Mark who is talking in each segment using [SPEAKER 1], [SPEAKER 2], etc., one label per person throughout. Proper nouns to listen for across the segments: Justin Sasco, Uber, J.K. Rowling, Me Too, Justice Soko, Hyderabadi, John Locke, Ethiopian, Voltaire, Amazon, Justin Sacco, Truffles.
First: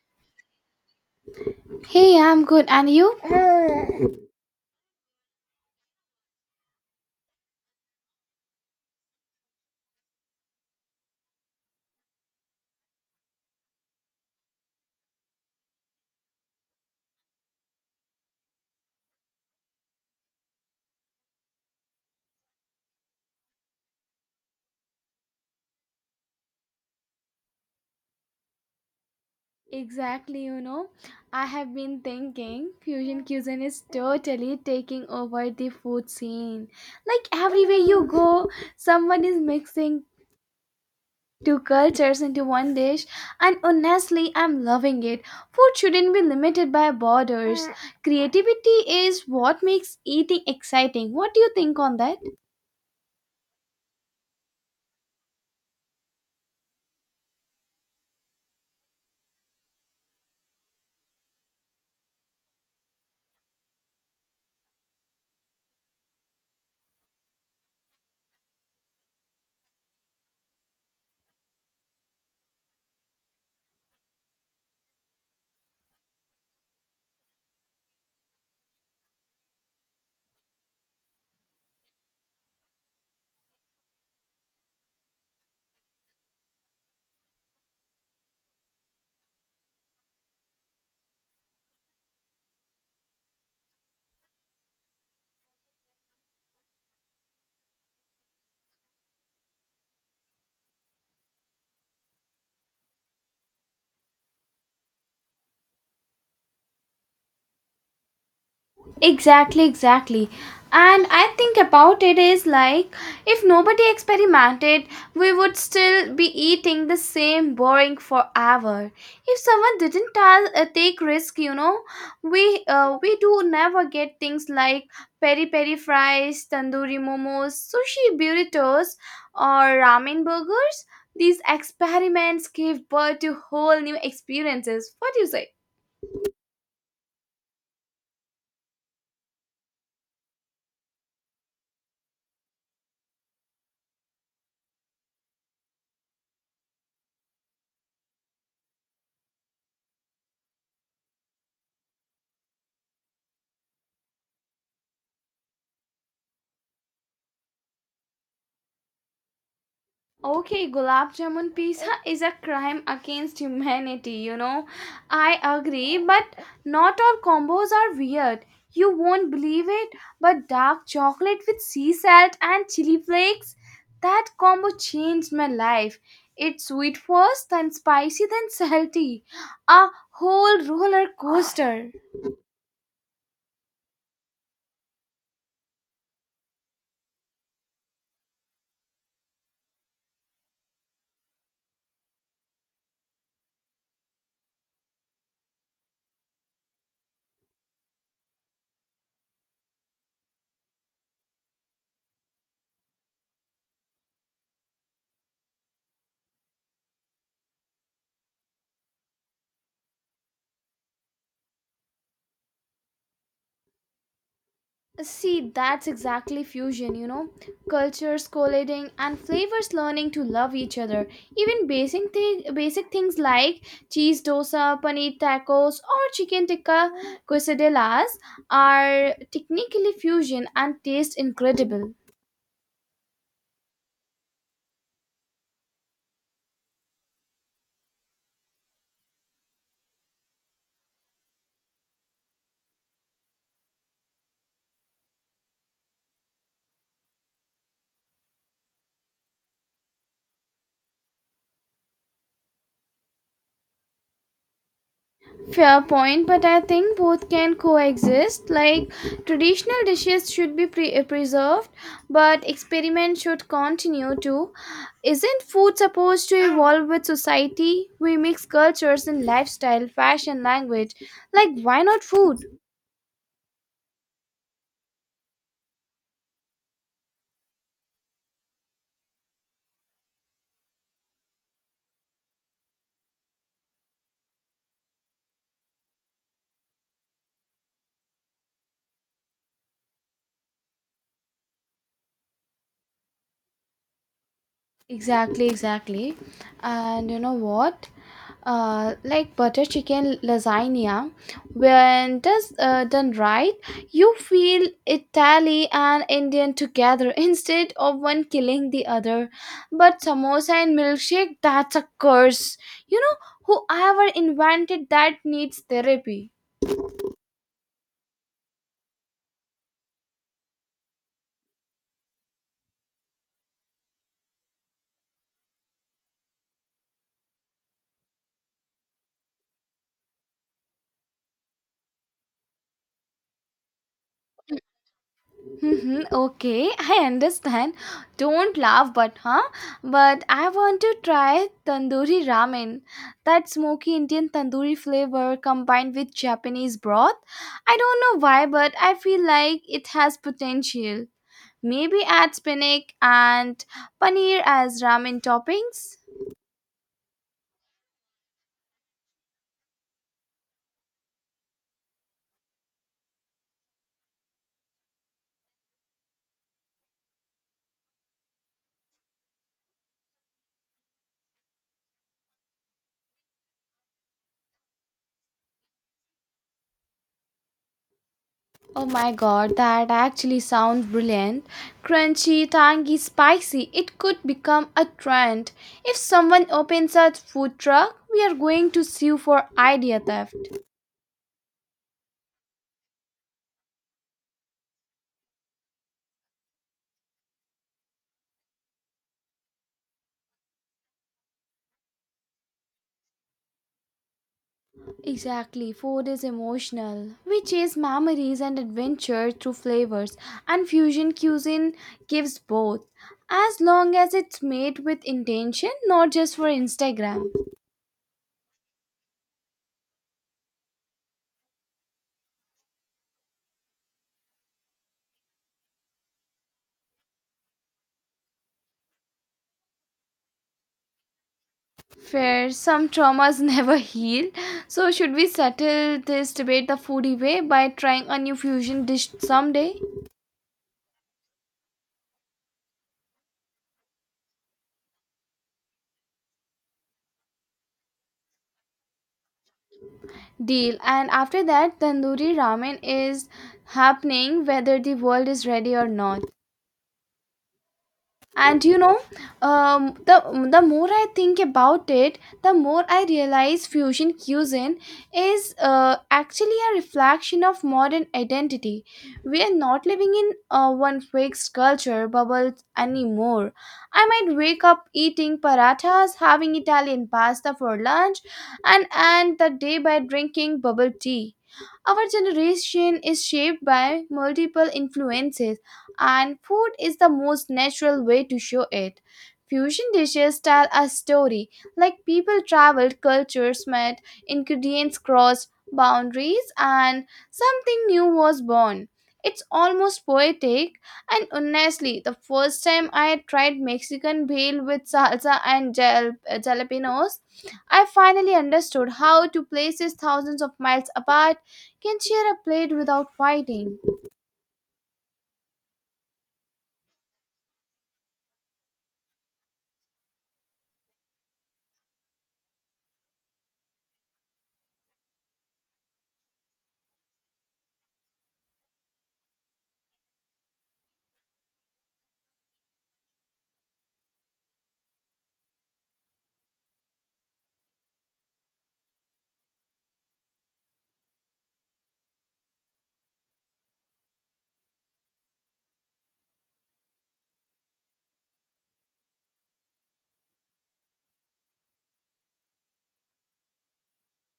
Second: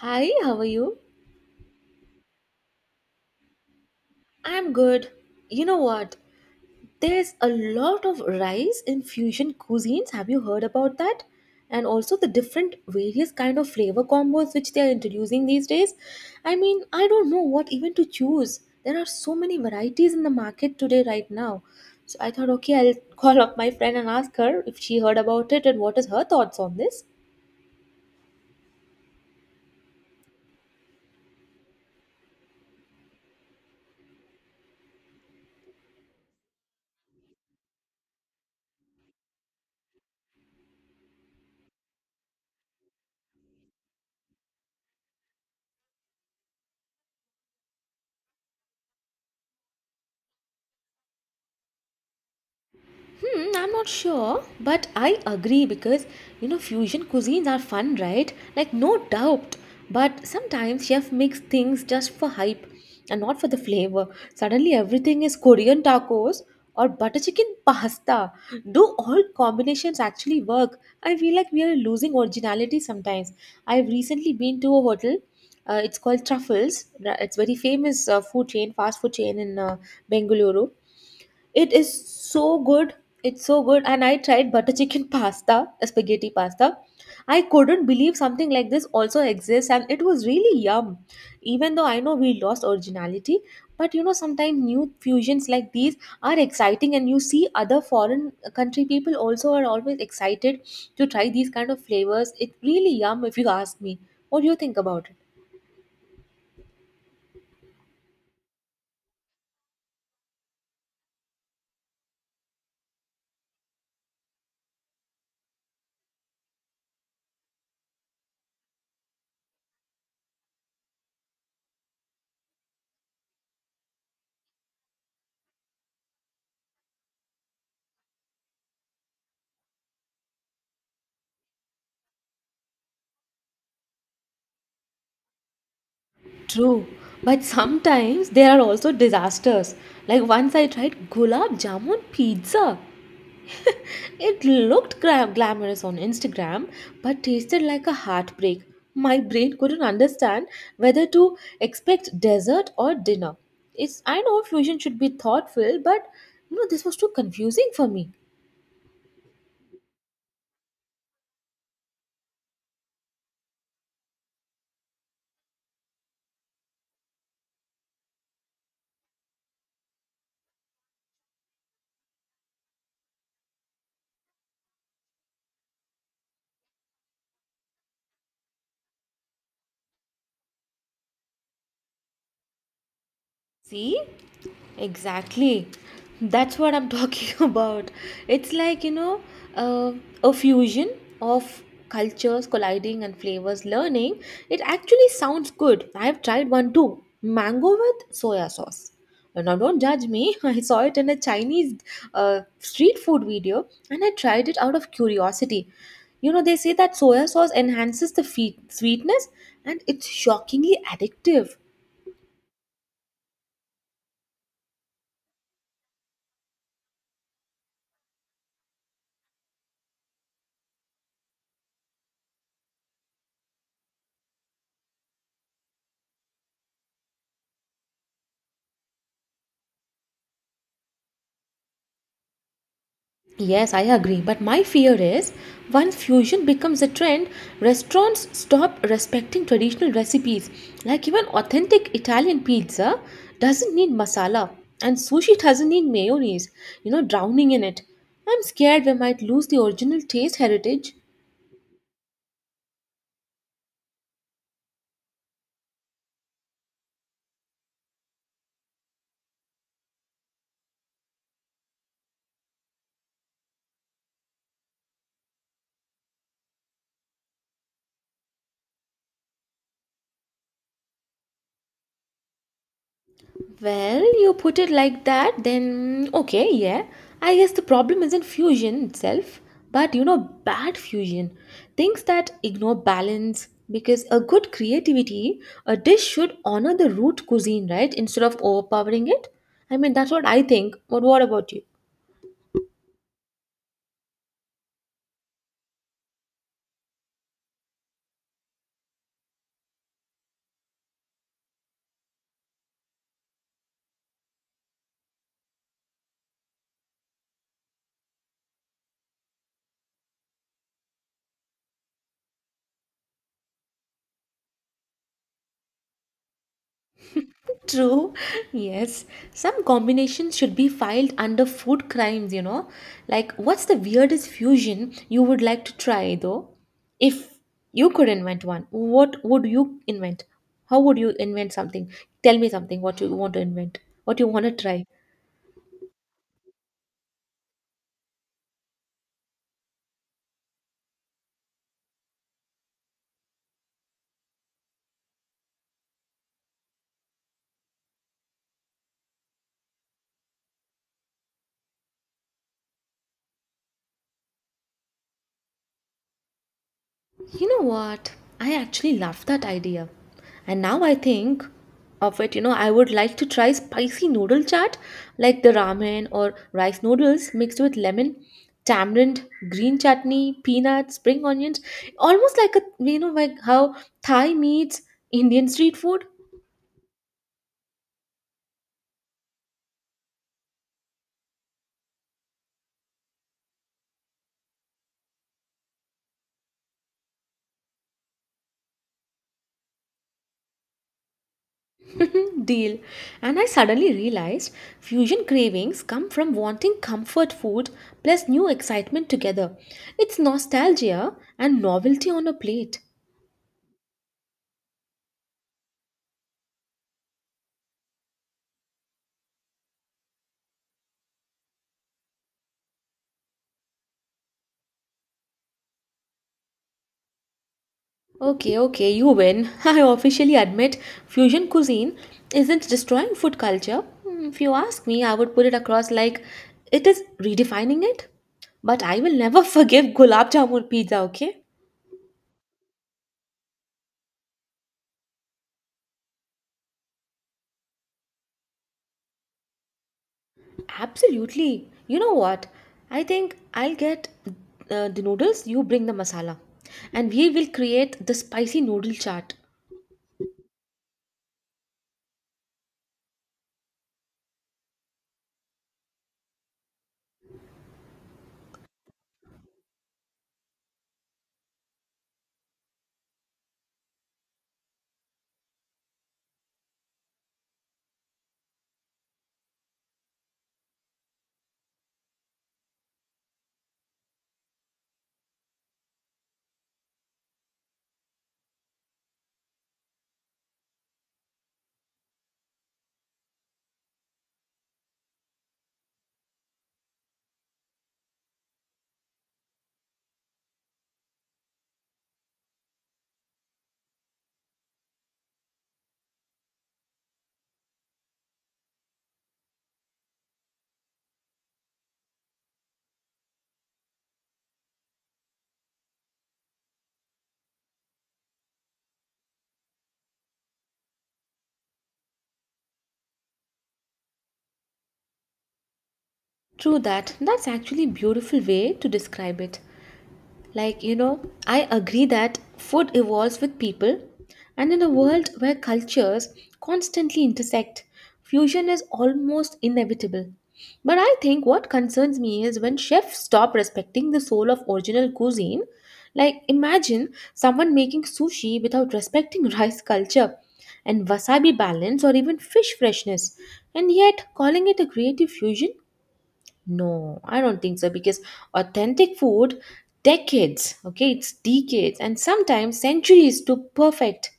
[SPEAKER 1] Hi, how are you?
[SPEAKER 2] Hey, I'm good. And you?
[SPEAKER 1] I'm good. You know what? There's a lot of rice in fusion cuisines. Have you heard about that? And also the different various kind of flavor combos which they are introducing these days. I mean, I don't know what even to choose. There are so many varieties in the market today right now. So I thought, okay, I'll call up my friend and ask her if she heard about it and what is her thoughts on this.
[SPEAKER 2] Exactly, I have been thinking fusion cuisine is totally taking over the food scene. Like everywhere you go, someone is mixing two cultures into one dish, and honestly, I'm loving it. Food shouldn't be limited by borders. Creativity is what makes eating exciting. What do you think on that?
[SPEAKER 1] Hmm, I'm not sure, but I agree because you know fusion cuisines are fun, right? Like no doubt. But sometimes chef makes things just for hype and not for the flavor. Suddenly everything is Korean tacos or butter chicken pasta. Do all combinations actually work? I feel like we are losing originality sometimes. I've recently been to a hotel. It's called Truffles. It's very famous food chain, fast food chain in Bengaluru, it is so good. It's so good. And I tried butter chicken pasta, spaghetti pasta. I couldn't believe something like this also exists, and it was really yum. Even though I know we lost originality, but sometimes new fusions like these are exciting, and you see other foreign country people also are always excited to try these kind of flavors. It's really yum if you ask me. What do you think about it?
[SPEAKER 2] Exactly, exactly. And I think about it is like if nobody experimented, we would still be eating the same boring forever. If someone didn't take risk, we do never get things like peri peri fries, tandoori momos, sushi burritos, or ramen burgers. These experiments give birth to whole new experiences. What do you say?
[SPEAKER 1] True, but sometimes there are also disasters. Like once I tried gulab jamun pizza. It looked glamorous on Instagram, but tasted like a heartbreak. My brain couldn't understand whether to expect dessert or dinner. It's I know fusion should be thoughtful, but you know this was too confusing for me.
[SPEAKER 2] Okay, gulab jamun pizza is a crime against humanity. I agree, but not all combos are weird. You won't believe it, but dark chocolate with sea salt and chili flakes, that combo changed my life. It's sweet first, then spicy, then salty. A whole roller coaster.
[SPEAKER 1] See? Exactly. That's what I'm talking about. It's like, uh, a fusion of cultures colliding and flavors learning. It actually sounds good. I've tried one too mango with soya sauce. Now, don't judge me. I saw it in a Chinese street food video and I tried it out of curiosity. They say that soya sauce enhances the sweetness and it's shockingly addictive.
[SPEAKER 2] See, that's exactly fusion. Cultures colliding and flavors learning to love each other. Even basic things like cheese dosa, paneer tacos, or chicken tikka quesadillas are technically fusion and taste incredible.
[SPEAKER 1] Yes, I agree. But my fear is once fusion becomes a trend, restaurants stop respecting traditional recipes. Like even authentic Italian pizza doesn't need masala, and sushi doesn't need mayonnaise, drowning in it. I'm scared we might lose the original taste heritage.
[SPEAKER 2] Fair point, but I think both can coexist. Like traditional dishes should be preserved, but experiment should continue too. Isn't food supposed to evolve with society? We mix cultures in lifestyle, fashion, language. Like why not food?
[SPEAKER 1] Well, you put it like that, then okay, yeah. I guess the problem isn't fusion itself, but bad fusion. Things that ignore balance, because a good creativity, a dish should honor the root cuisine, right? Instead of overpowering it. I mean, that's what I think. But what about you?
[SPEAKER 2] Exactly, exactly. And you know what? Like butter chicken lasagna, when does done right, you feel Italy and Indian together instead of one killing the other. But samosa and milkshake, that's a curse. You know, whoever invented that needs therapy.
[SPEAKER 1] True, yes. Some combinations should be filed under food crimes. Like, what's the weirdest fusion you would like to try, though? If you could invent one, what would you invent? How would you invent something? Tell me something what you want to invent, what you want to try.
[SPEAKER 2] Mhm, okay, I understand. Don't laugh, but huh? But I want to try tandoori ramen. That smoky Indian tandoori flavor combined with Japanese broth. I don't know why, but I feel like it has potential. Maybe add spinach and paneer as ramen toppings.
[SPEAKER 1] You know what? I actually love that idea. And now I think of it, I would like to try spicy noodle chaat like the ramen or rice noodles mixed with lemon, tamarind, green chutney, peanuts, spring onions, almost like a like how Thai meets Indian street food.
[SPEAKER 2] Oh my god, that actually sounds brilliant. Crunchy, tangy, spicy. It could become a trend. If someone opens a food truck, we are going to sue for idea theft.
[SPEAKER 1] Deal. And I suddenly realized fusion cravings come from wanting comfort food plus new excitement together. It's nostalgia and novelty on a plate.
[SPEAKER 2] Exactly, food is emotional. We chase memories and adventure through flavors, and fusion cuisine gives both. As long as it's made with intention, not just for Instagram.
[SPEAKER 1] Okay, okay, you win. I officially admit fusion cuisine isn't destroying food culture. If you ask me, I would put it across like it is redefining it. But I will never forgive gulab jamun pizza, okay?
[SPEAKER 2] Fair. Some traumas never heal. So, should we settle this debate the foodie way by trying a new fusion dish someday?
[SPEAKER 1] Absolutely. You know what? I think I'll get the noodles, you bring the masala. And we will create the spicy noodle chart.
[SPEAKER 2] Deal. And after that, tandoori ramen is happening whether the world is ready or not. And the more I think about it, the more I realize fusion cuisine is actually a reflection of modern identity. We are not living in one fixed culture bubble anymore. I might wake up eating parathas, having Italian pasta for lunch, and end the day by drinking bubble tea. Our generation is shaped by multiple influences, and food is the most natural way to show it. Fusion dishes tell a story, like people traveled, cultures met, ingredients crossed boundaries, and something new was born. It's almost poetic, and honestly, the first time I tried Mexican bale with salsa and jalapenos, I finally understood how two places thousands of miles apart can share a plate without fighting.
[SPEAKER 1] True that. That's actually a beautiful way to describe it. Like, I agree that food evolves with people, and in a world where cultures constantly intersect, fusion is almost inevitable. But I think what concerns me is when chefs stop respecting the soul of original cuisine. Like, imagine someone making sushi without respecting rice culture and wasabi balance or even fish freshness, and yet calling it a creative fusion. No, I don't think so, because authentic food decades, okay, it's decades and sometimes centuries to perfect.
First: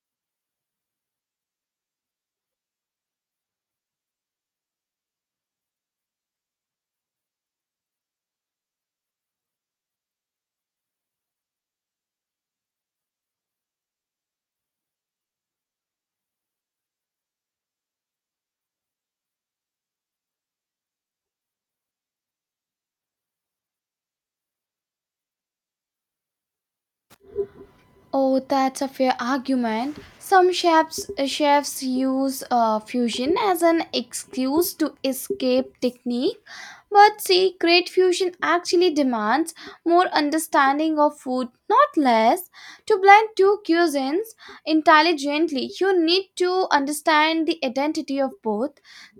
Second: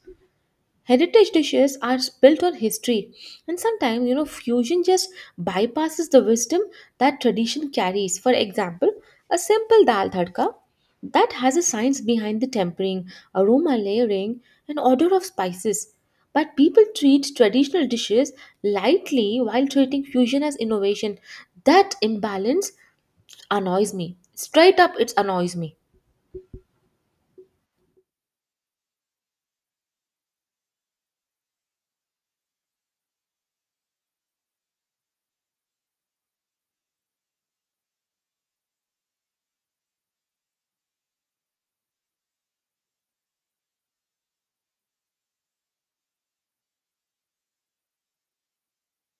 [SPEAKER 1] Heritage dishes are built on history, and sometimes fusion just bypasses the wisdom that tradition carries. For example, a simple dal tadka that has a science behind the tempering, aroma layering, and order of spices. But people treat traditional dishes lightly while treating fusion as innovation. That imbalance annoys me. Straight up, it annoys me.
[SPEAKER 2] Oh, that's a fair argument. Some chefs use fusion as an excuse to escape technique, but see, great fusion actually demands more understanding of food, not less. To blend two cuisines intelligently, you need to understand the identity of both,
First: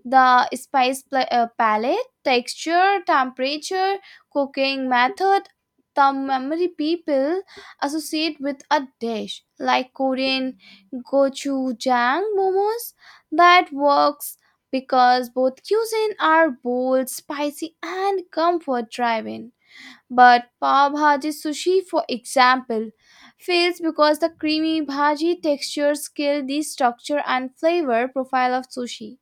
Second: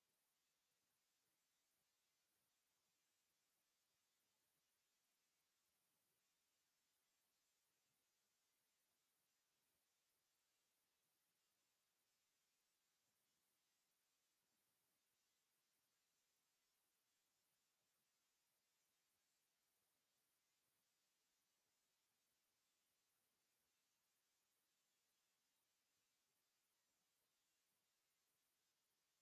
[SPEAKER 2] the spice palette, texture, temperature, cooking method. The memory people associate with a dish like Korean gochujang momos that works because both cuisine are bold, spicy, and comfort driving. But pav bhaji sushi, for example, fails because the creamy bhaji textures kill the structure and flavor profile of sushi.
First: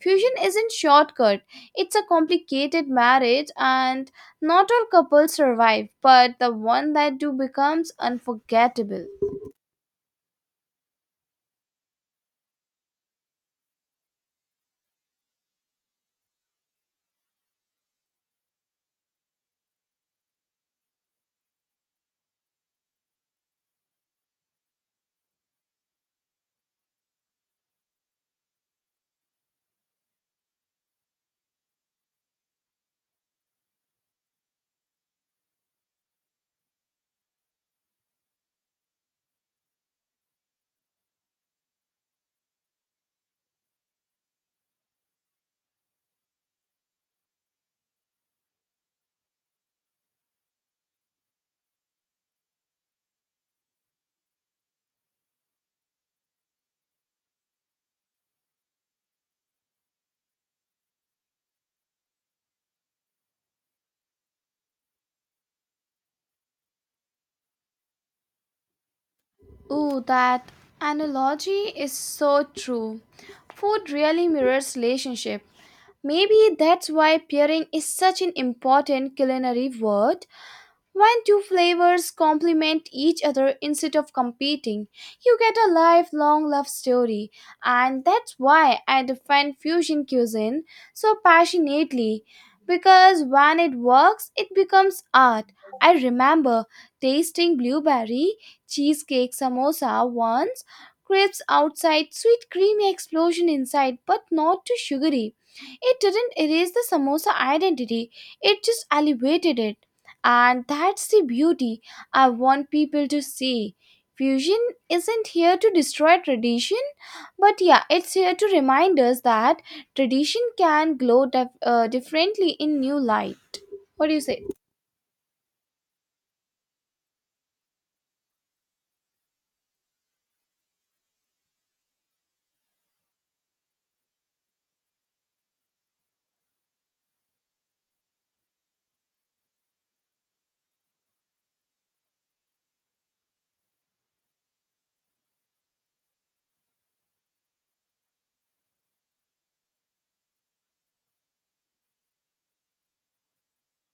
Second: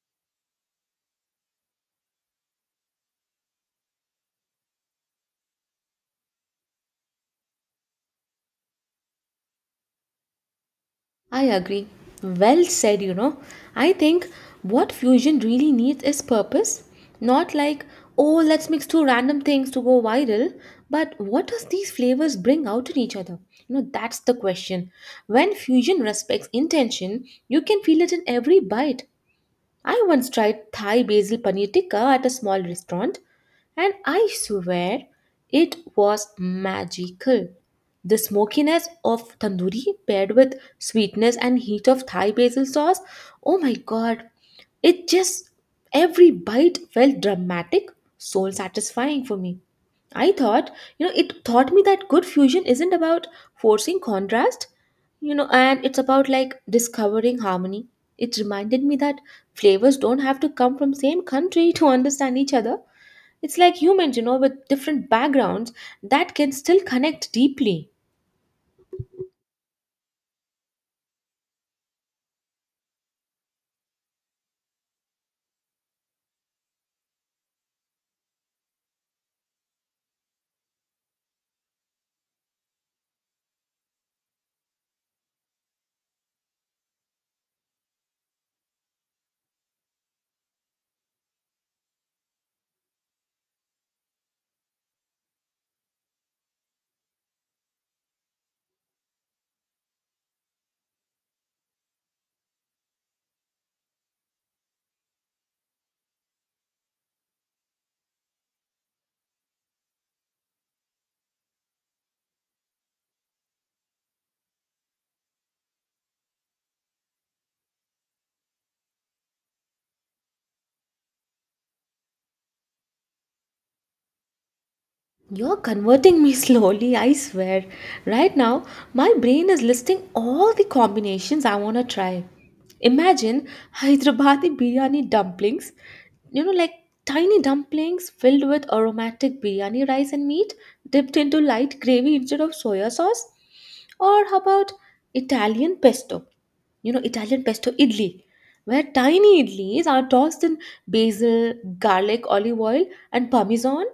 [SPEAKER 2] Fusion isn't shortcut, it's a complicated marriage and not all couples survive, but the one that do becomes unforgettable.
[SPEAKER 1] I agree. Well said. I think what fusion really needs is purpose. Not like, oh, let's mix two random things to go viral, but what does these flavors bring out in each other? That's the question. When fusion respects intention, you can feel it in every bite. I once tried Thai basil paneer tikka at a small restaurant and I swear it was magical. The smokiness of tandoori paired with sweetness and heat of Thai basil sauce, oh my god, it just every bite felt dramatic, soul satisfying for me. I thought, it taught me that good fusion isn't about forcing contrast. And it's about like discovering harmony. It reminded me that flavors don't have to come from same country to understand each other. It's like humans, with different backgrounds that can still connect deeply.
[SPEAKER 2] Ooh, that analogy is so true. Food really mirrors relationship. Maybe that's why pairing is such an important culinary word. When two flavors complement each other instead of competing, you get a lifelong love story, and that's why I defend fusion cuisine so passionately. Because when it works, it becomes art. I remember tasting blueberry cheesecake samosa once, crisps outside, sweet creamy explosion inside, but not too sugary. It didn't erase the samosa identity, it just elevated it and that's the beauty I want people to see. Fusion isn't here to destroy tradition, but yeah, it's here to remind us that tradition can glow differently in new light. What do you say?
[SPEAKER 1] You're converting me slowly, I swear. Right now, my brain is listing all the combinations I want to try. Imagine Hyderabadi biryani dumplings, like tiny dumplings filled with aromatic biryani rice and meat dipped into light gravy instead of soya sauce. Or how about Italian pesto? Italian pesto idli, where tiny idlis are tossed in basil, garlic, olive oil, and parmesan.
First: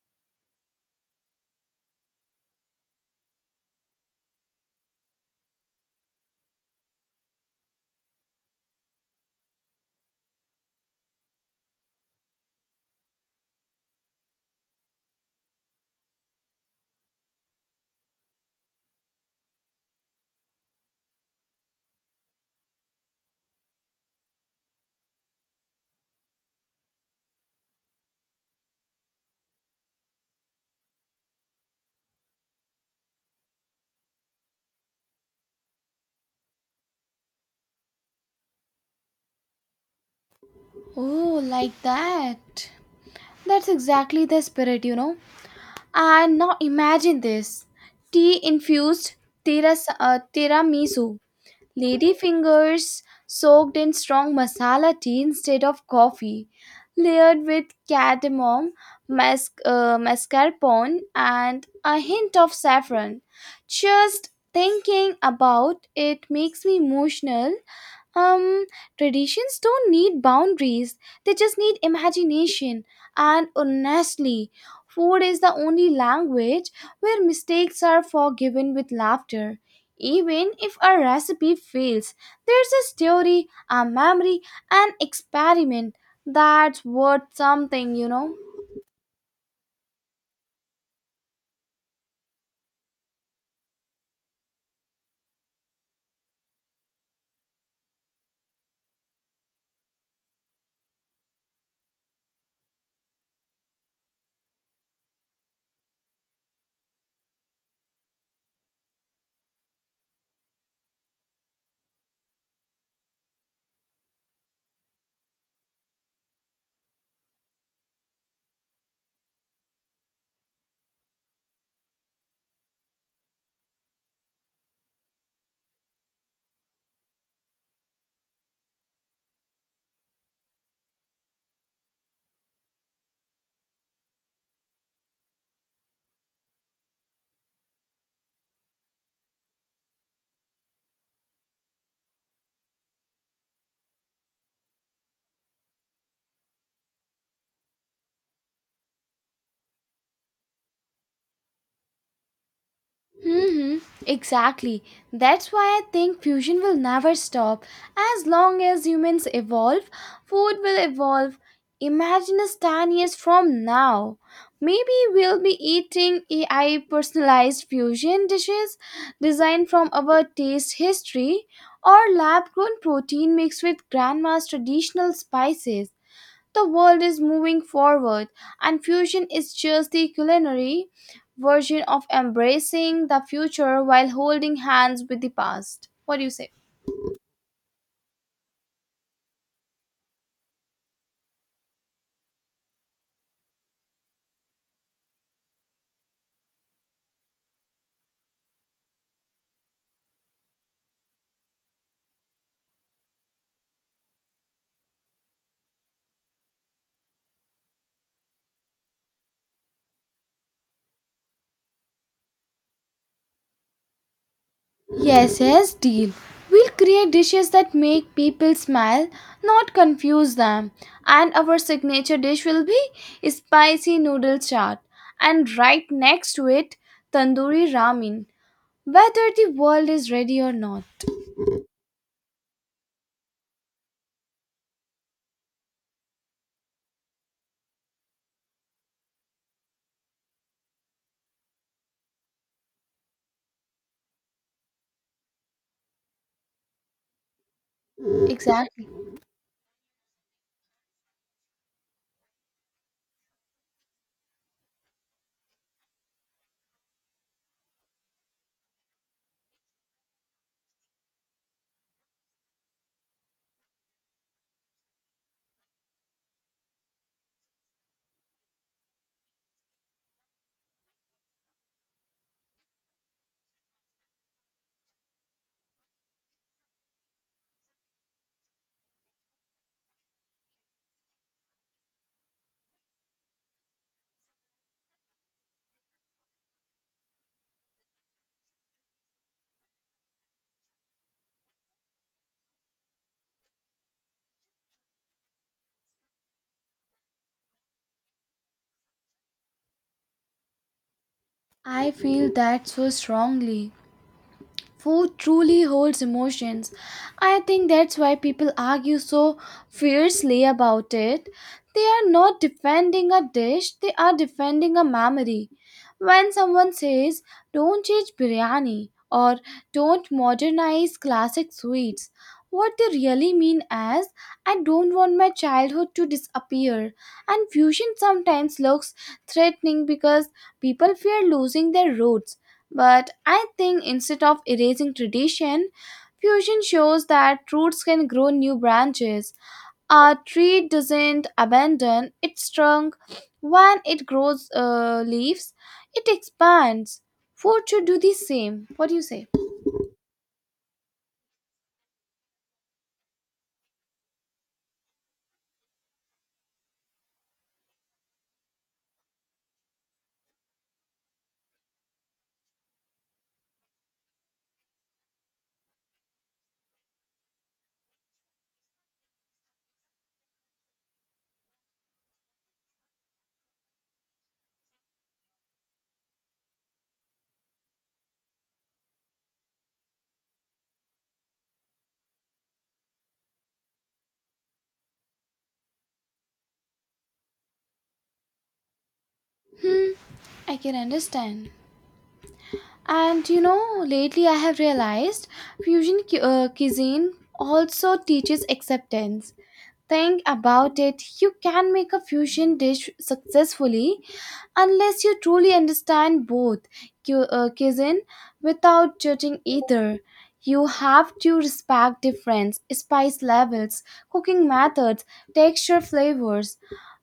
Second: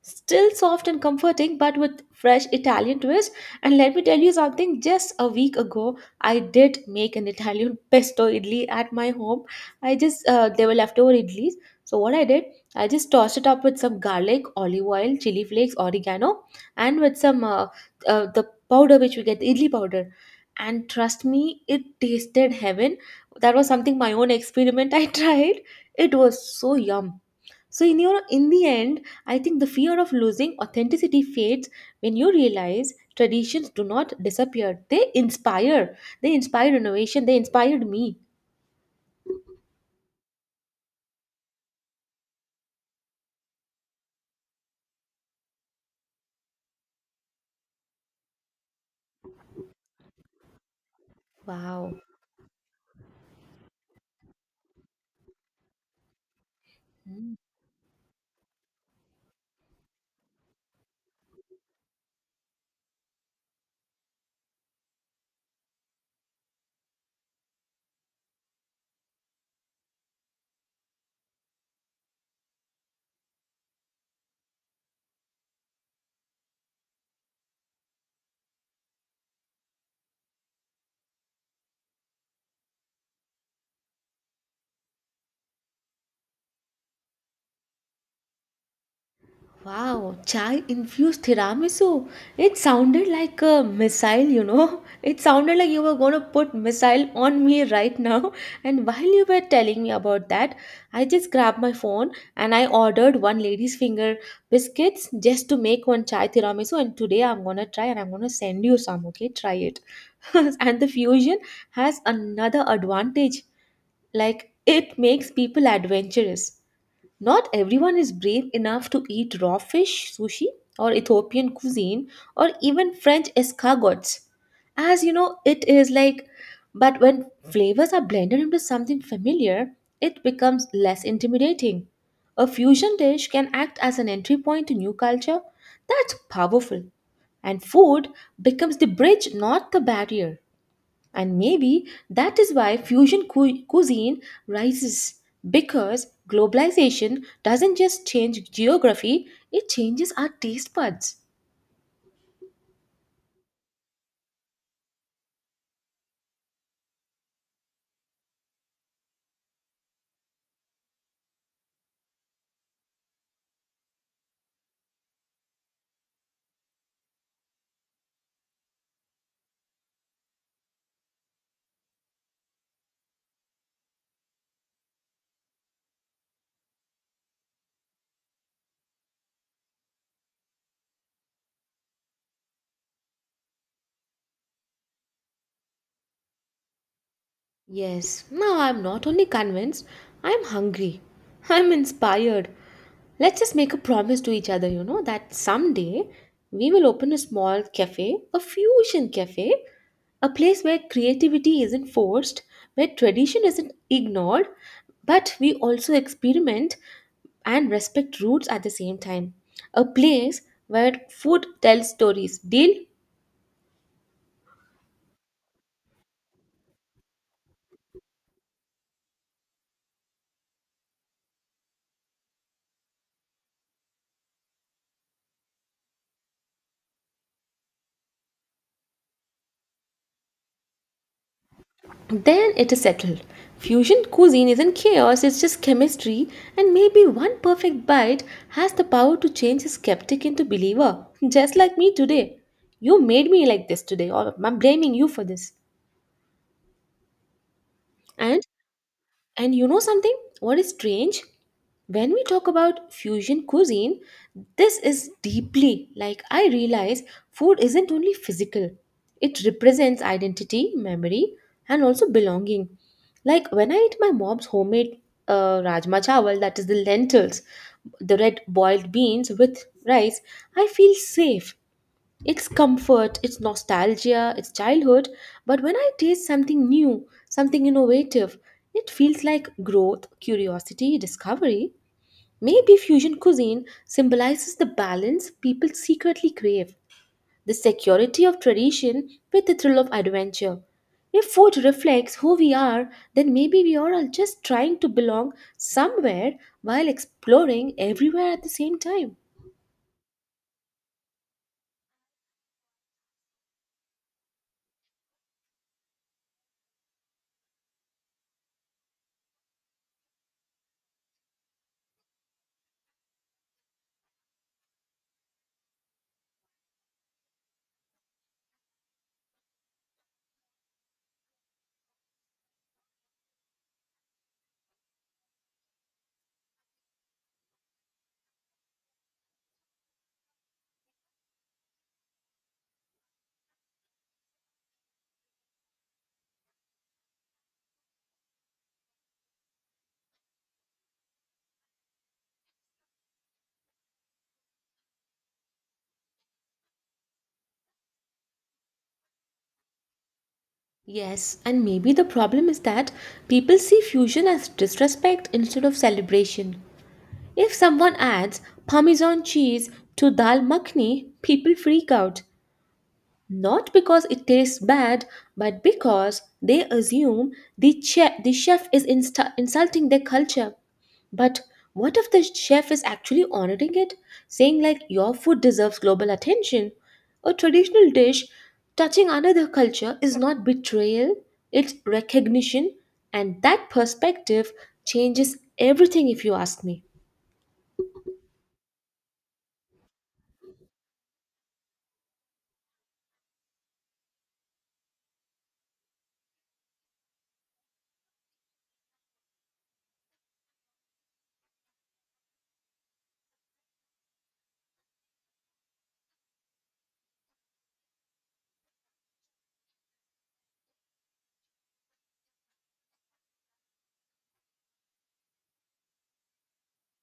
[SPEAKER 1] Still soft and comforting, but with fresh Italian twist. And let me tell you something, just a week ago, I did make an Italian pesto idli at my home. I just, they were leftover idlis. So, what I did, I just tossed it up with some garlic, olive oil, chili flakes, oregano, and with some, the powder which we get, the idli powder. And trust me, it tasted heaven. That was something my own experiment I tried. It was so yum. So in the end, I think the fear of losing authenticity fades when you realize traditions do not disappear. They inspire. They inspire innovation. They inspired me.
[SPEAKER 2] Oh, like that. That's exactly the spirit. And now imagine this tea infused tiramisu.
[SPEAKER 1] Wow.
[SPEAKER 2] Ladyfingers soaked in strong masala tea instead of coffee,
[SPEAKER 1] Hmm.
[SPEAKER 2] layered with cardamom, mascarpone, and a hint of saffron. Just thinking about it makes me emotional. um, Traditions don't need boundaries, they just need imagination. And honestly, food is the only language where mistakes are forgiven with laughter. Even if a recipe fails, there's a story, a memory, an experiment that's worth something.
[SPEAKER 1] Wow, chai infused tiramisu. It sounded like a missile. It sounded like you were going to put missile on me right now. And while you were telling me about that, I just grabbed my phone and I ordered one lady's finger biscuits just to make one chai tiramisu. And today I'm going to try and I'm going to send you some, okay? Try it. And the fusion has another advantage. Like it makes people adventurous. Not everyone is brave enough to eat raw fish, sushi, or Ethiopian cuisine, or even French escargots. As you know, it is like, but when flavors are blended into something familiar, it becomes less intimidating. A fusion dish can act as an entry point to new culture. That's powerful. And food becomes the bridge, not the barrier. And maybe that is why fusion cuisine rises because globalization doesn't just change geography, it changes our taste buds.
[SPEAKER 2] hmm Exactly. That's why I think fusion will never stop. As long as humans evolve, food will evolve. Imagine us 10 years from now. Maybe we'll be eating AI personalized fusion dishes designed from our taste history or lab grown protein mixed with grandma's traditional spices. The world is moving forward, and fusion is just the culinary version of embracing the future while holding hands with the past. What do you say?
[SPEAKER 1] Yes, now I'm not only convinced, I'm hungry. I'm inspired. Let's just make a promise to each other, that someday we will open a small cafe, a fusion cafe, a place where creativity isn't forced, where tradition isn't ignored, but we also experiment and respect roots at the same time. A place where food tells stories. Deal?
[SPEAKER 2] Yes, yes, deal. We'll create dishes that make people smile, not confuse them. And our signature dish will be spicy noodle chaat. And right next to it, tandoori ramen. Whether the world is ready or not.
[SPEAKER 1] Then it is settled. Fusion cuisine isn't chaos, it's just chemistry, and maybe one perfect bite has the power to change a skeptic into believer, just like me today. You made me like this today, or I'm blaming you for this. And
[SPEAKER 2] Exactly.
[SPEAKER 1] And you know something? What is strange? When we talk about fusion cuisine, this is deeply like I realize food isn't only physical, it represents identity, memory, and also belonging. Like when I eat my mom's homemade rajma chawal, that is the lentils, the red boiled beans with rice, I feel safe. It's comfort, it's nostalgia, it's childhood. But when I taste something new, something innovative, it feels like growth, curiosity, discovery. Maybe fusion cuisine symbolizes the balance people secretly crave, the security of tradition with the thrill of adventure. If food reflects who we are, then maybe we are all just trying to belong somewhere while exploring everywhere at the same time.
[SPEAKER 2] I feel that so strongly. Food truly holds emotions. I think that's why people argue so fiercely about it. They are not defending a dish, they are defending a memory. When someone says, don't change biryani or don't modernize classic sweets, what they really mean is, I don't want my childhood to disappear. And fusion sometimes looks threatening because people fear losing their roots. But I think instead of erasing tradition, fusion shows that roots can grow new branches. A tree doesn't abandon its trunk when it grows leaves, it expands. Food should do the same. What do you say?
[SPEAKER 1] Yes, and maybe the problem is that people see fusion as disrespect instead of celebration. If someone adds Parmesan cheese to dal makhni, people freak out not because it tastes bad, but because they assume the chef is insta insulting their culture. But what if the chef is actually honoring it, saying like your food deserves global attention? A traditional dish touching another culture is not betrayal, it's recognition, and that perspective changes everything if you ask me.
[SPEAKER 2] Hmm, I can understand. And lately I have realized fusion cuisine also teaches acceptance. Think about it, you can make a fusion dish successfully unless you truly understand both cuisine without judging either. You have to respect difference, spice levels, cooking methods, texture, flavors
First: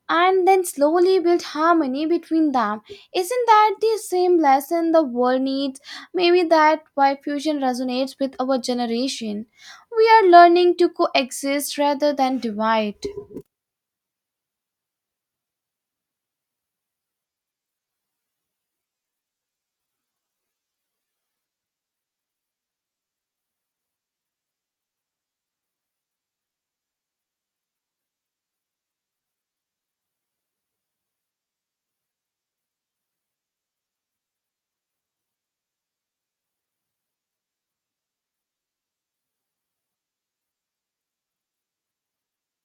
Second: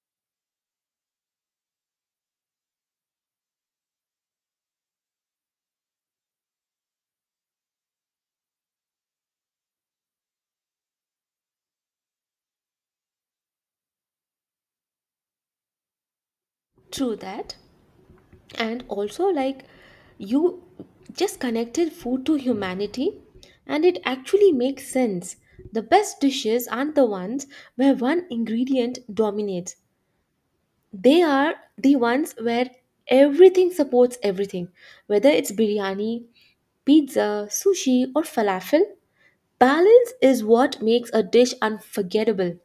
[SPEAKER 2] and then slowly build harmony between them. Isn't that the same lesson the world needs? Maybe that why fusion resonates with our generation. We are learning to coexist rather than divide.
[SPEAKER 1] True that. And also like you just connected food to humanity, and it actually makes sense. The best dishes aren't the ones where one ingredient dominates, they are the ones where everything supports everything, whether it's biryani, pizza, sushi or falafel. Balance is what makes a dish unforgettable.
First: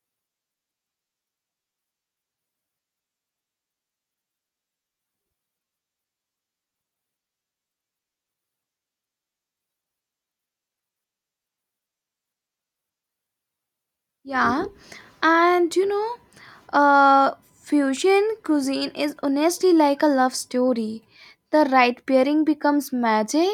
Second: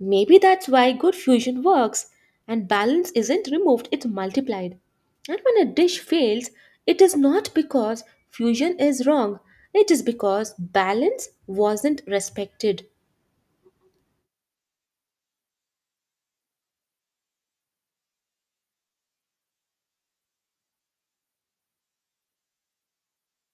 [SPEAKER 1] Maybe that's why good fusion works and balance isn't removed, it's multiplied. And when a dish fails, it is not because fusion is wrong, it is because balance wasn't respected.
[SPEAKER 2] Yeah, and fusion cuisine is honestly like a love story. The right pairing becomes magic,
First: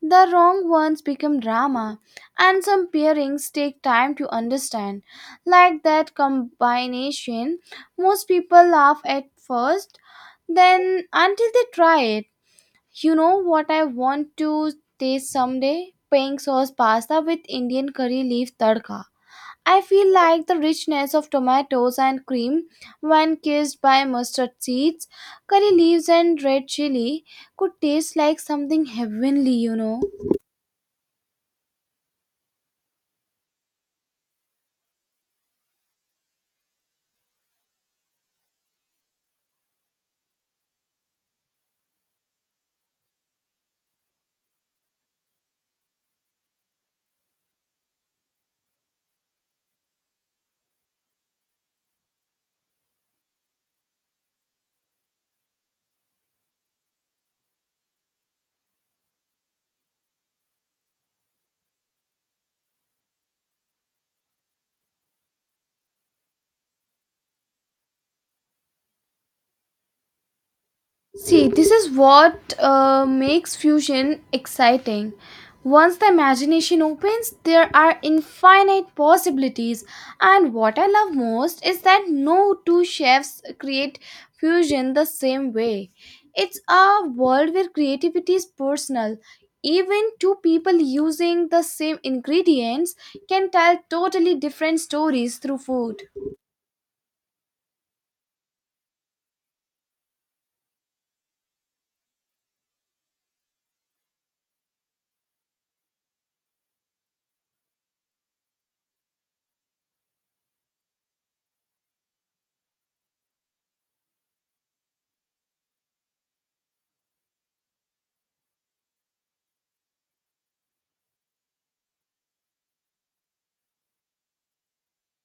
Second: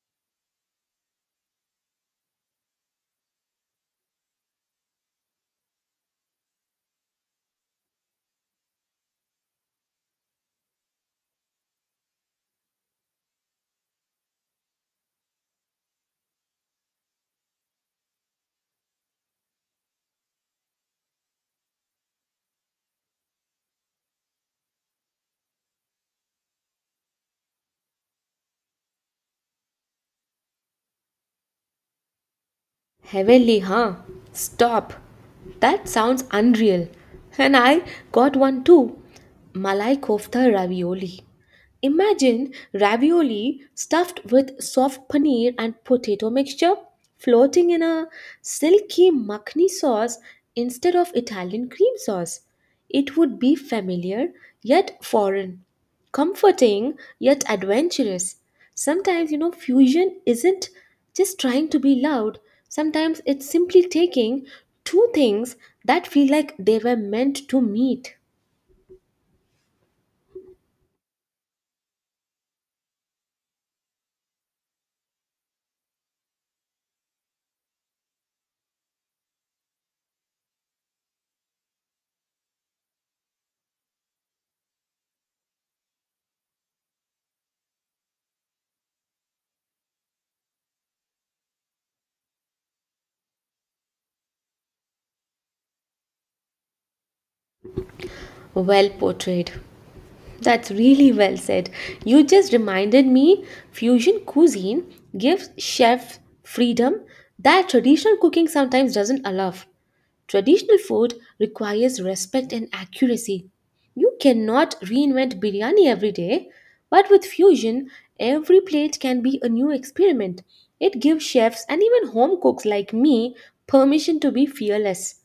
[SPEAKER 2] the wrong ones become drama, and some pairings take time to understand. Like that combination, most people laugh at first, then until they try it. You know what I want to taste someday? Pink sauce pasta with Indian curry leaf tadka. I feel like the richness of tomatoes and cream when kissed by mustard seeds, curry leaves, and red chili could taste like something heavenly.
[SPEAKER 1] Heavenly, huh? Stop. That sounds unreal. And I got one too. Malai kofta ravioli. Imagine ravioli stuffed with soft paneer and potato mixture floating in a silky makhni sauce instead of Italian cream sauce. It would be familiar yet foreign, comforting yet adventurous. Sometimes, you know, fusion isn't just trying to be loud, sometimes it's simply taking two things that feel like they were meant to meet.
[SPEAKER 2] See, this is what makes fusion exciting. Once the imagination opens, there are infinite possibilities. And what I love most is that no two chefs create fusion the same way. It's a world where creativity is personal. Even two people using the same ingredients can tell totally different stories through food.
[SPEAKER 1] Well portrayed. That's really well said. You just reminded me fusion cuisine gives chef freedom that traditional cooking sometimes doesn't allow. Traditional food requires respect and accuracy. You cannot reinvent biryani every day, but with fusion, every plate can be a new experiment. It gives chefs and even home cooks like me permission to be fearless.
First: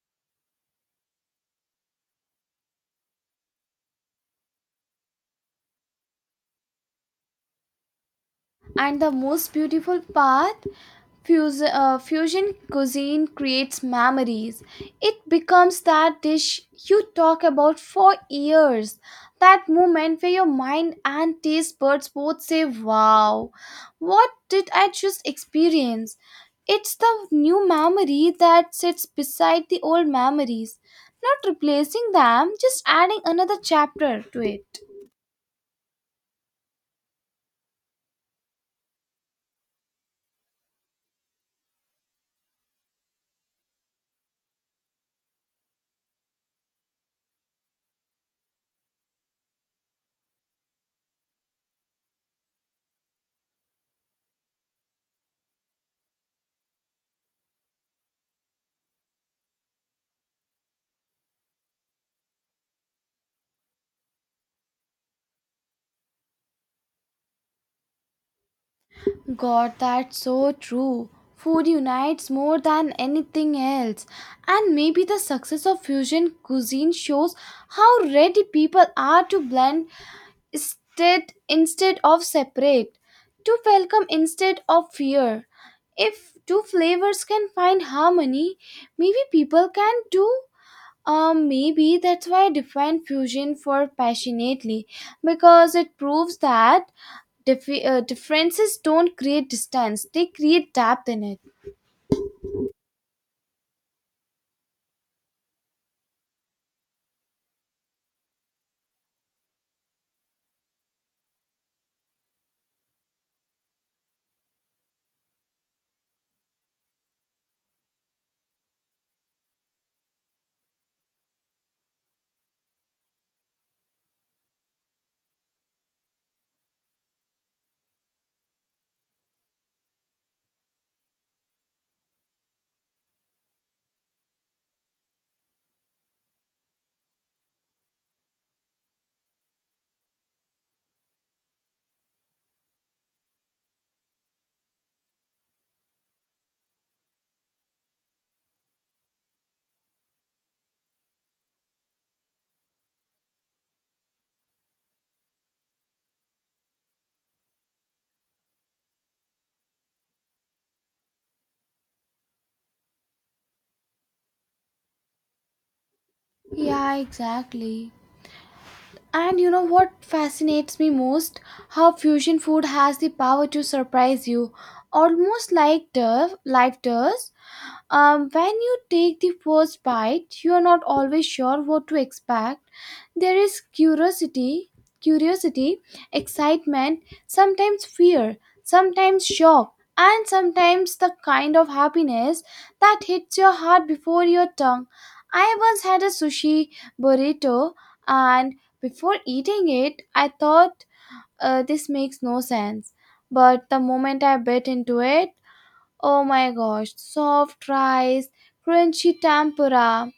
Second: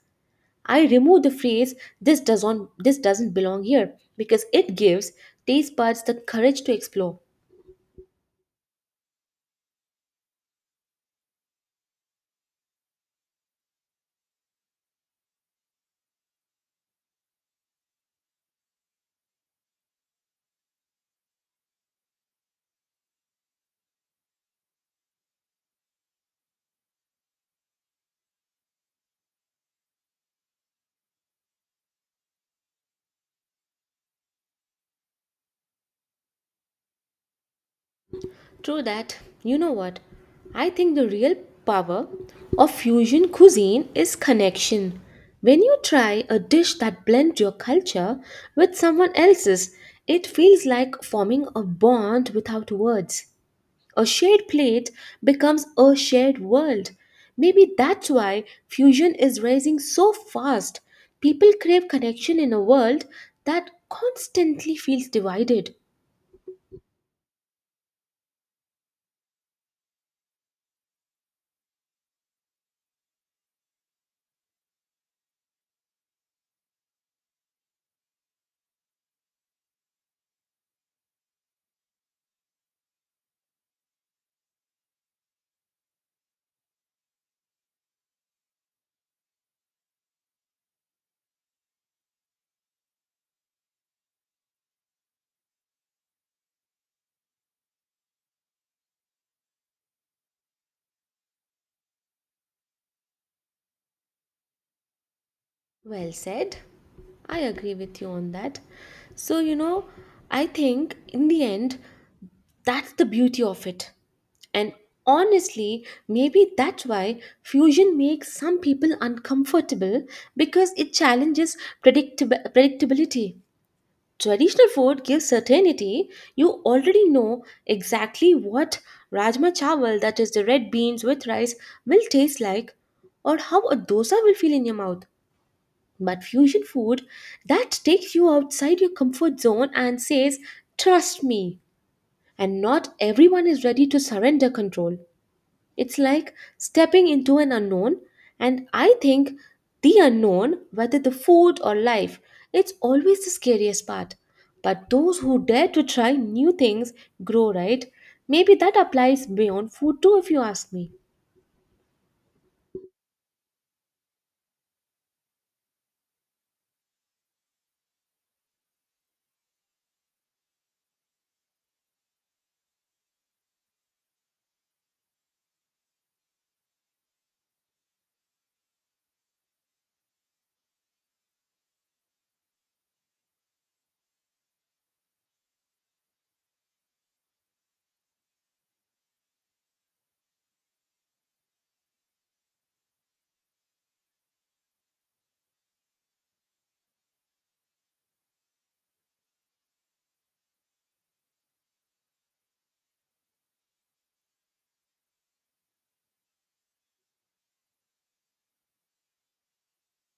[SPEAKER 1] I remove the phrase this doesn't belong here because it gives taste buds the courage to explore.
[SPEAKER 2] And the most beautiful part, fusion cuisine creates memories. It becomes that dish you talk about for years. That moment where your mind and taste buds both say, wow, what did I just experience? It's the new memory that sits beside the old memories, not replacing them, just adding another chapter to it.
[SPEAKER 1] True that. You know what? I think the real power of fusion cuisine is connection. When you try a dish that blends your culture with someone else's, it feels like forming a bond without words. A shared plate becomes a shared world. Maybe that's why fusion is rising so fast. People crave connection in a world that constantly feels divided.
[SPEAKER 2] God, that's so true. Food unites more than anything else. And maybe the success of fusion cuisine shows how ready people are to blend instead of separate, to welcome instead of fear. If two flavors can find harmony, maybe people can do maybe that's why I define fusion for passionately because it proves that differences don't create distance, they create depth in it.
[SPEAKER 1] Well said. I agree with you on that. So, you know, I think in the end, that's the beauty of it. And honestly, maybe that's why fusion makes some people uncomfortable because it challenges predictability. Traditional food gives certainty. You already know exactly what rajma chawal, that is the red beans with rice, will taste like, or how a dosa will feel in your mouth. But fusion food that takes you outside your comfort zone and says, trust me. And not everyone is ready to surrender control. It's like stepping into an unknown, and I think the unknown, whether the food or life, it's always the scariest part. But those who dare to try new things grow, right? Maybe that applies beyond food too, if you ask me.
[SPEAKER 2] Yeah, exactly. And you know what fascinates me most? How fusion food has the power to surprise you, almost like life does. When you take the first bite, you are not always sure what to expect. There is curiosity, excitement, sometimes fear, sometimes shock, and sometimes the kind of happiness that hits your heart before your tongue. I once had a sushi burrito and before eating it, I thought this makes no sense. But the moment I bit into it, oh my gosh, soft rice, crunchy tempura,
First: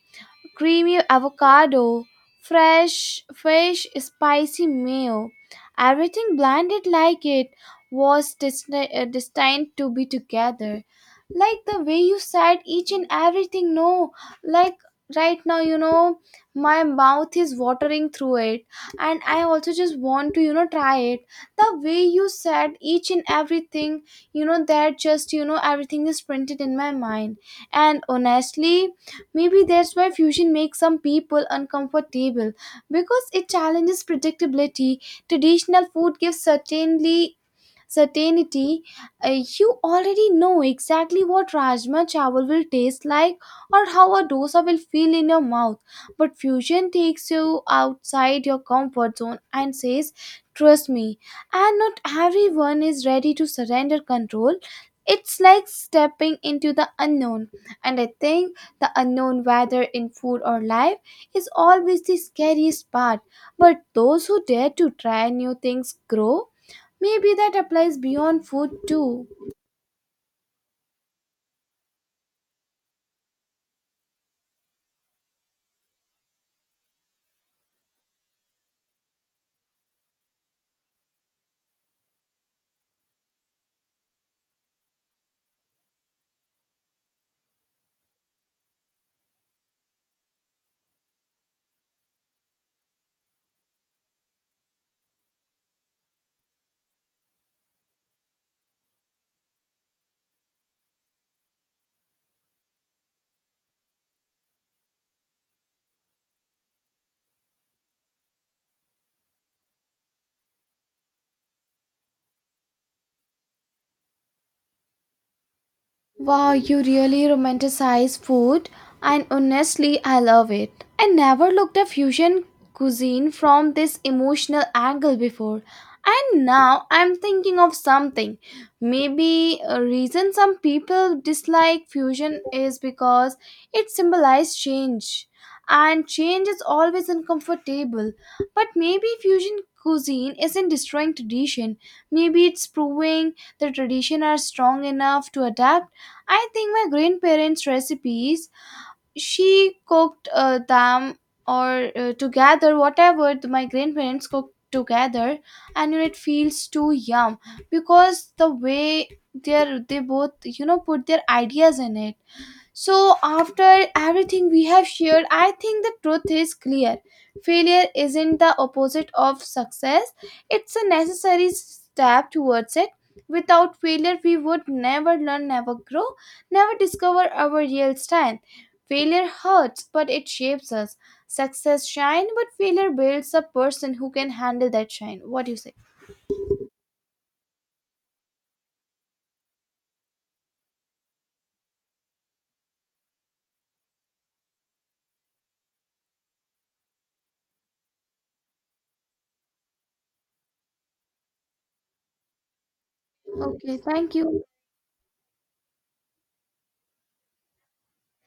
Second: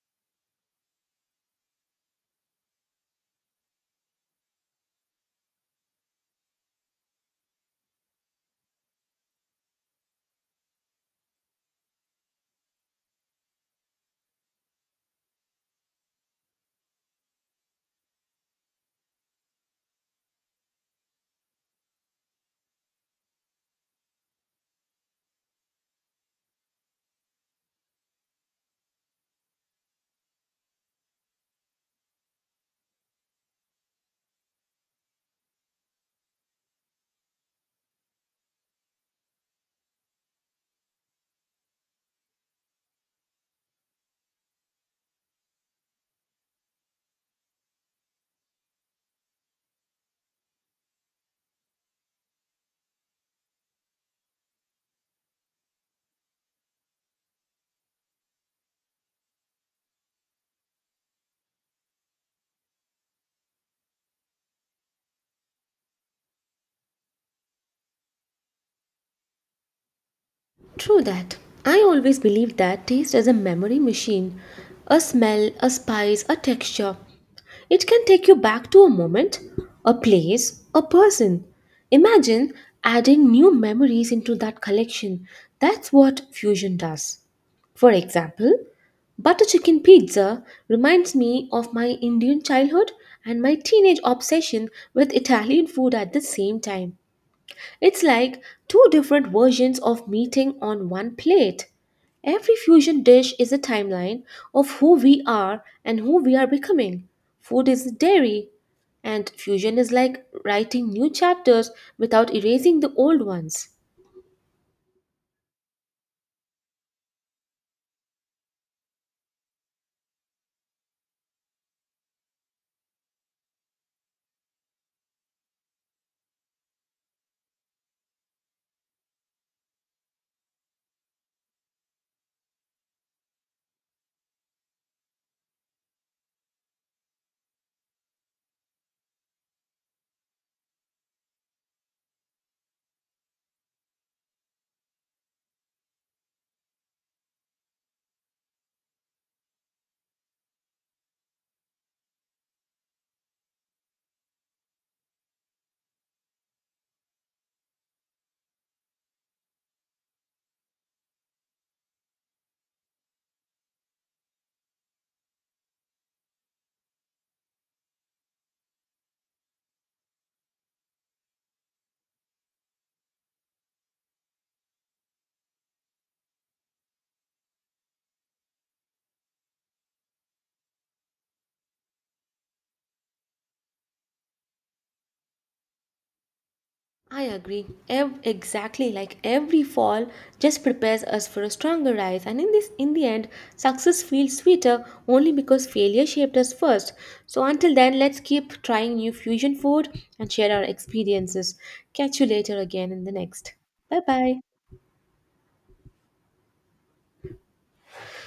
[SPEAKER 2] creamy avocado, fresh fish, spicy mayo. Everything blended like it was destined, destined to be together. Like the way you said each and everything, no, like right now, my mouth is watering through it, and I also just want to, try it. The way you said each and everything, that just, everything is printed in my mind. And honestly, maybe that's why fusion makes some people uncomfortable because it challenges predictability. Traditional food gives certainly certainty, you already know exactly what rajma chawal will taste like or how a dosa will feel in your mouth. But fusion takes you outside your comfort zone and says, trust me. And not everyone is ready to surrender control. It's like stepping into the unknown. And I think the unknown, whether in food or life, is always the scariest part. But those who dare to try new things grow. Maybe that applies beyond food too.
[SPEAKER 1] True that. I always believe that taste is a memory machine. A smell, a spice, a texture. It can take you back to a moment, a place, a person. Imagine adding new memories into that collection. That's what fusion does. For example, butter chicken pizza reminds me of my Indian childhood and my teenage obsession with Italian food at the same time. It's like two different versions of meeting on one plate. Every fusion dish is a timeline of who we are and who we are becoming. Food is a diary, and fusion is like writing new chapters without erasing the old ones.
[SPEAKER 2] Wow, you really romanticize food, and honestly, I love it. I never looked at fusion cuisine from this emotional angle before, and now I'm thinking of something. Maybe a reason some people dislike fusion is because it symbolizes change, and change is always uncomfortable. But maybe fusion cuisine isn't destroying tradition, maybe it's proving the tradition are strong enough to adapt. I think my grandparents' recipes, she cooked them or together, whatever my grandparents cooked together, and it feels too yum because the way they're, they both, put their ideas in it. So, after everything we have shared, I think the truth is clear. Failure isn't the opposite of success, it's a necessary step towards it. Without failure, we would never learn, never grow, never discover our real strength. Failure hurts, but it shapes us. Success shine, but failure builds a person who can handle that shine. What do you say?
[SPEAKER 1] I agree. Exactly, like every fall just prepares us for a stronger rise, and in the end success feels sweeter only because failure shaped us first. So until then, let's keep trying new fusion food and share our experiences. Catch you later again in the next.
[SPEAKER 2] Okay,
[SPEAKER 1] Bye
[SPEAKER 2] thank
[SPEAKER 1] bye.
[SPEAKER 2] you.